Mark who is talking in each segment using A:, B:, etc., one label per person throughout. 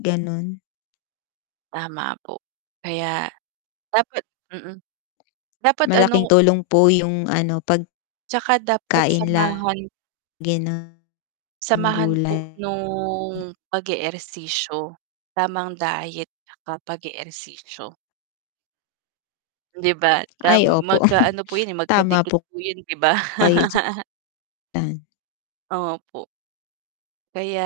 A: Ganun.
B: Tama po. Kaya dapat mm. Dapat
A: Malaking
B: ano
A: tulong po yung ano pag
B: Tsaka dapat
A: kain
B: samahan.
A: lagi ng
B: Samahan po
A: gulay
B: nung pag-eehersisyo, tamang diet at pag-eehersisyo. 'Di ba? Tam
A: Ay opo.
B: magka-ano po yun eh,
A: Tama
B: magkadikit
A: po.
B: po yun 'di ba?
A: [unintelligible]
B: Opo. Kaya,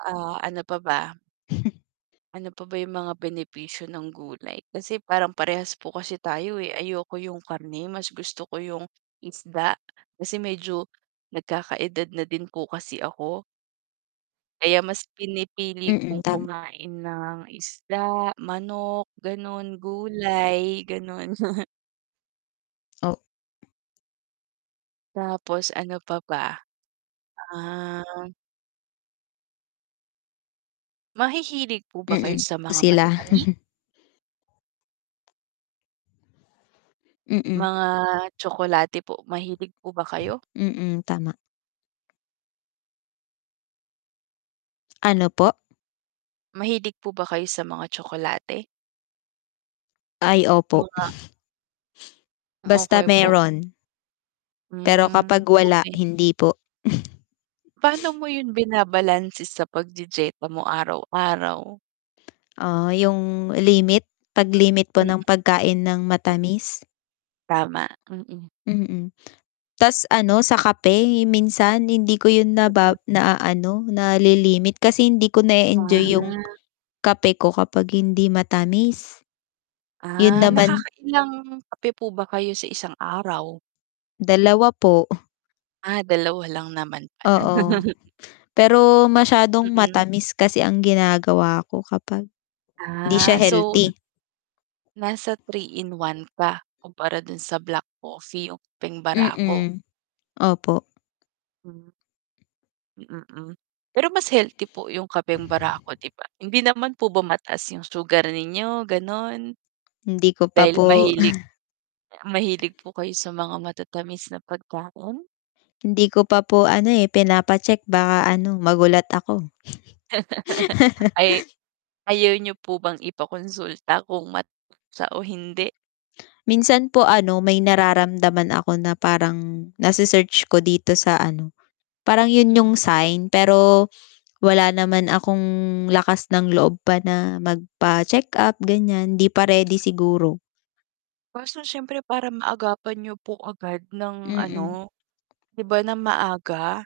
B: ah, ano pa ba. Ano pa ba yung mga benepisyo ng gulay kasi parang parehas po kasi tayo, eh, ayoko yung karne mas gusto ko yung isda kasi medyo nagkakaedad na din po kasi ako. Kaya mas pinipili
A: Mm,
B: kong
A: tama.
B: kumain ng isda, manok ganun, gulay ganun.
A: O
B: Tapos ano pa ba? Ah. Mahihilig po ba kayo
A: Mm,
B: sa mga
A: sila.
B: matatamis?
A: Mm.
B: Mga tsokolate po mahilig po ba kayo?
A: Mm, tama. Ano po?
B: Mahilig po ba kayo sa mga tsokolate?
A: Ay opo.
B: Mga
A: Basta
B: Okey po.
A: meron. Pero
B: Hmm,
A: kapag wala
B: okey.
A: hindi po.
B: Pano mo yun binabalanse sa pagdye-dyeta mo araw-araw?
A: Ah, yung limit. Paglimit po ng pagkain ng matamis?
B: Tama, mm.
A: Mm, tas ano sa kape minsan hindi ko yun na ba
B: Mm.
A: naano nalilimit kasi hindi ko na-e-enjoy yung
B: Ah.
A: kape ko kapag hindi matamis. Yun
B: Ah,
A: naman
B: nakakailang kape po ba kayo sa isang araw?
A: Dalawa po.
B: Ah, dalawa lang naman pala.
A: Oo, pero masyadong
B: Mm.
A: matamis kasi ang ginagawa ko kapag, hindi
B: Ah,
A: siya
B: so
A: healthy.
B: nasa 3 in 1 ka, kumpara dun sa black coffee o kapeng barako?
A: Mm, opo.
B: Hmm. Mm, pero mas healthy po yung kapeng barako 'di ba? Hindi naman po ba mataas yung sugar ninyo ganon?
A: Hindi ko pa
B: Dahil
A: po
B: mahilig, mahilig po kayo sa mga matatamis na pagkain?
A: Hindi ko pa po ano eh pinapa-check baka ano magulat ako.
B: Ay, ayaw niyo po bang ipa-konsulta kung mataas siya o hindi?
A: Minsan po ano may nararamdaman ako na parang nase-search ko dito sa ano, parang yun
B: Mm.
A: yung sign pero wala naman akong lakas ng loob pa na magpa-check up ganyan di pa ready siguro.
B: Kaso siyempre para maagapan niyo po agad ng
A: Mm.
B: ano, 'di ba ng maaga.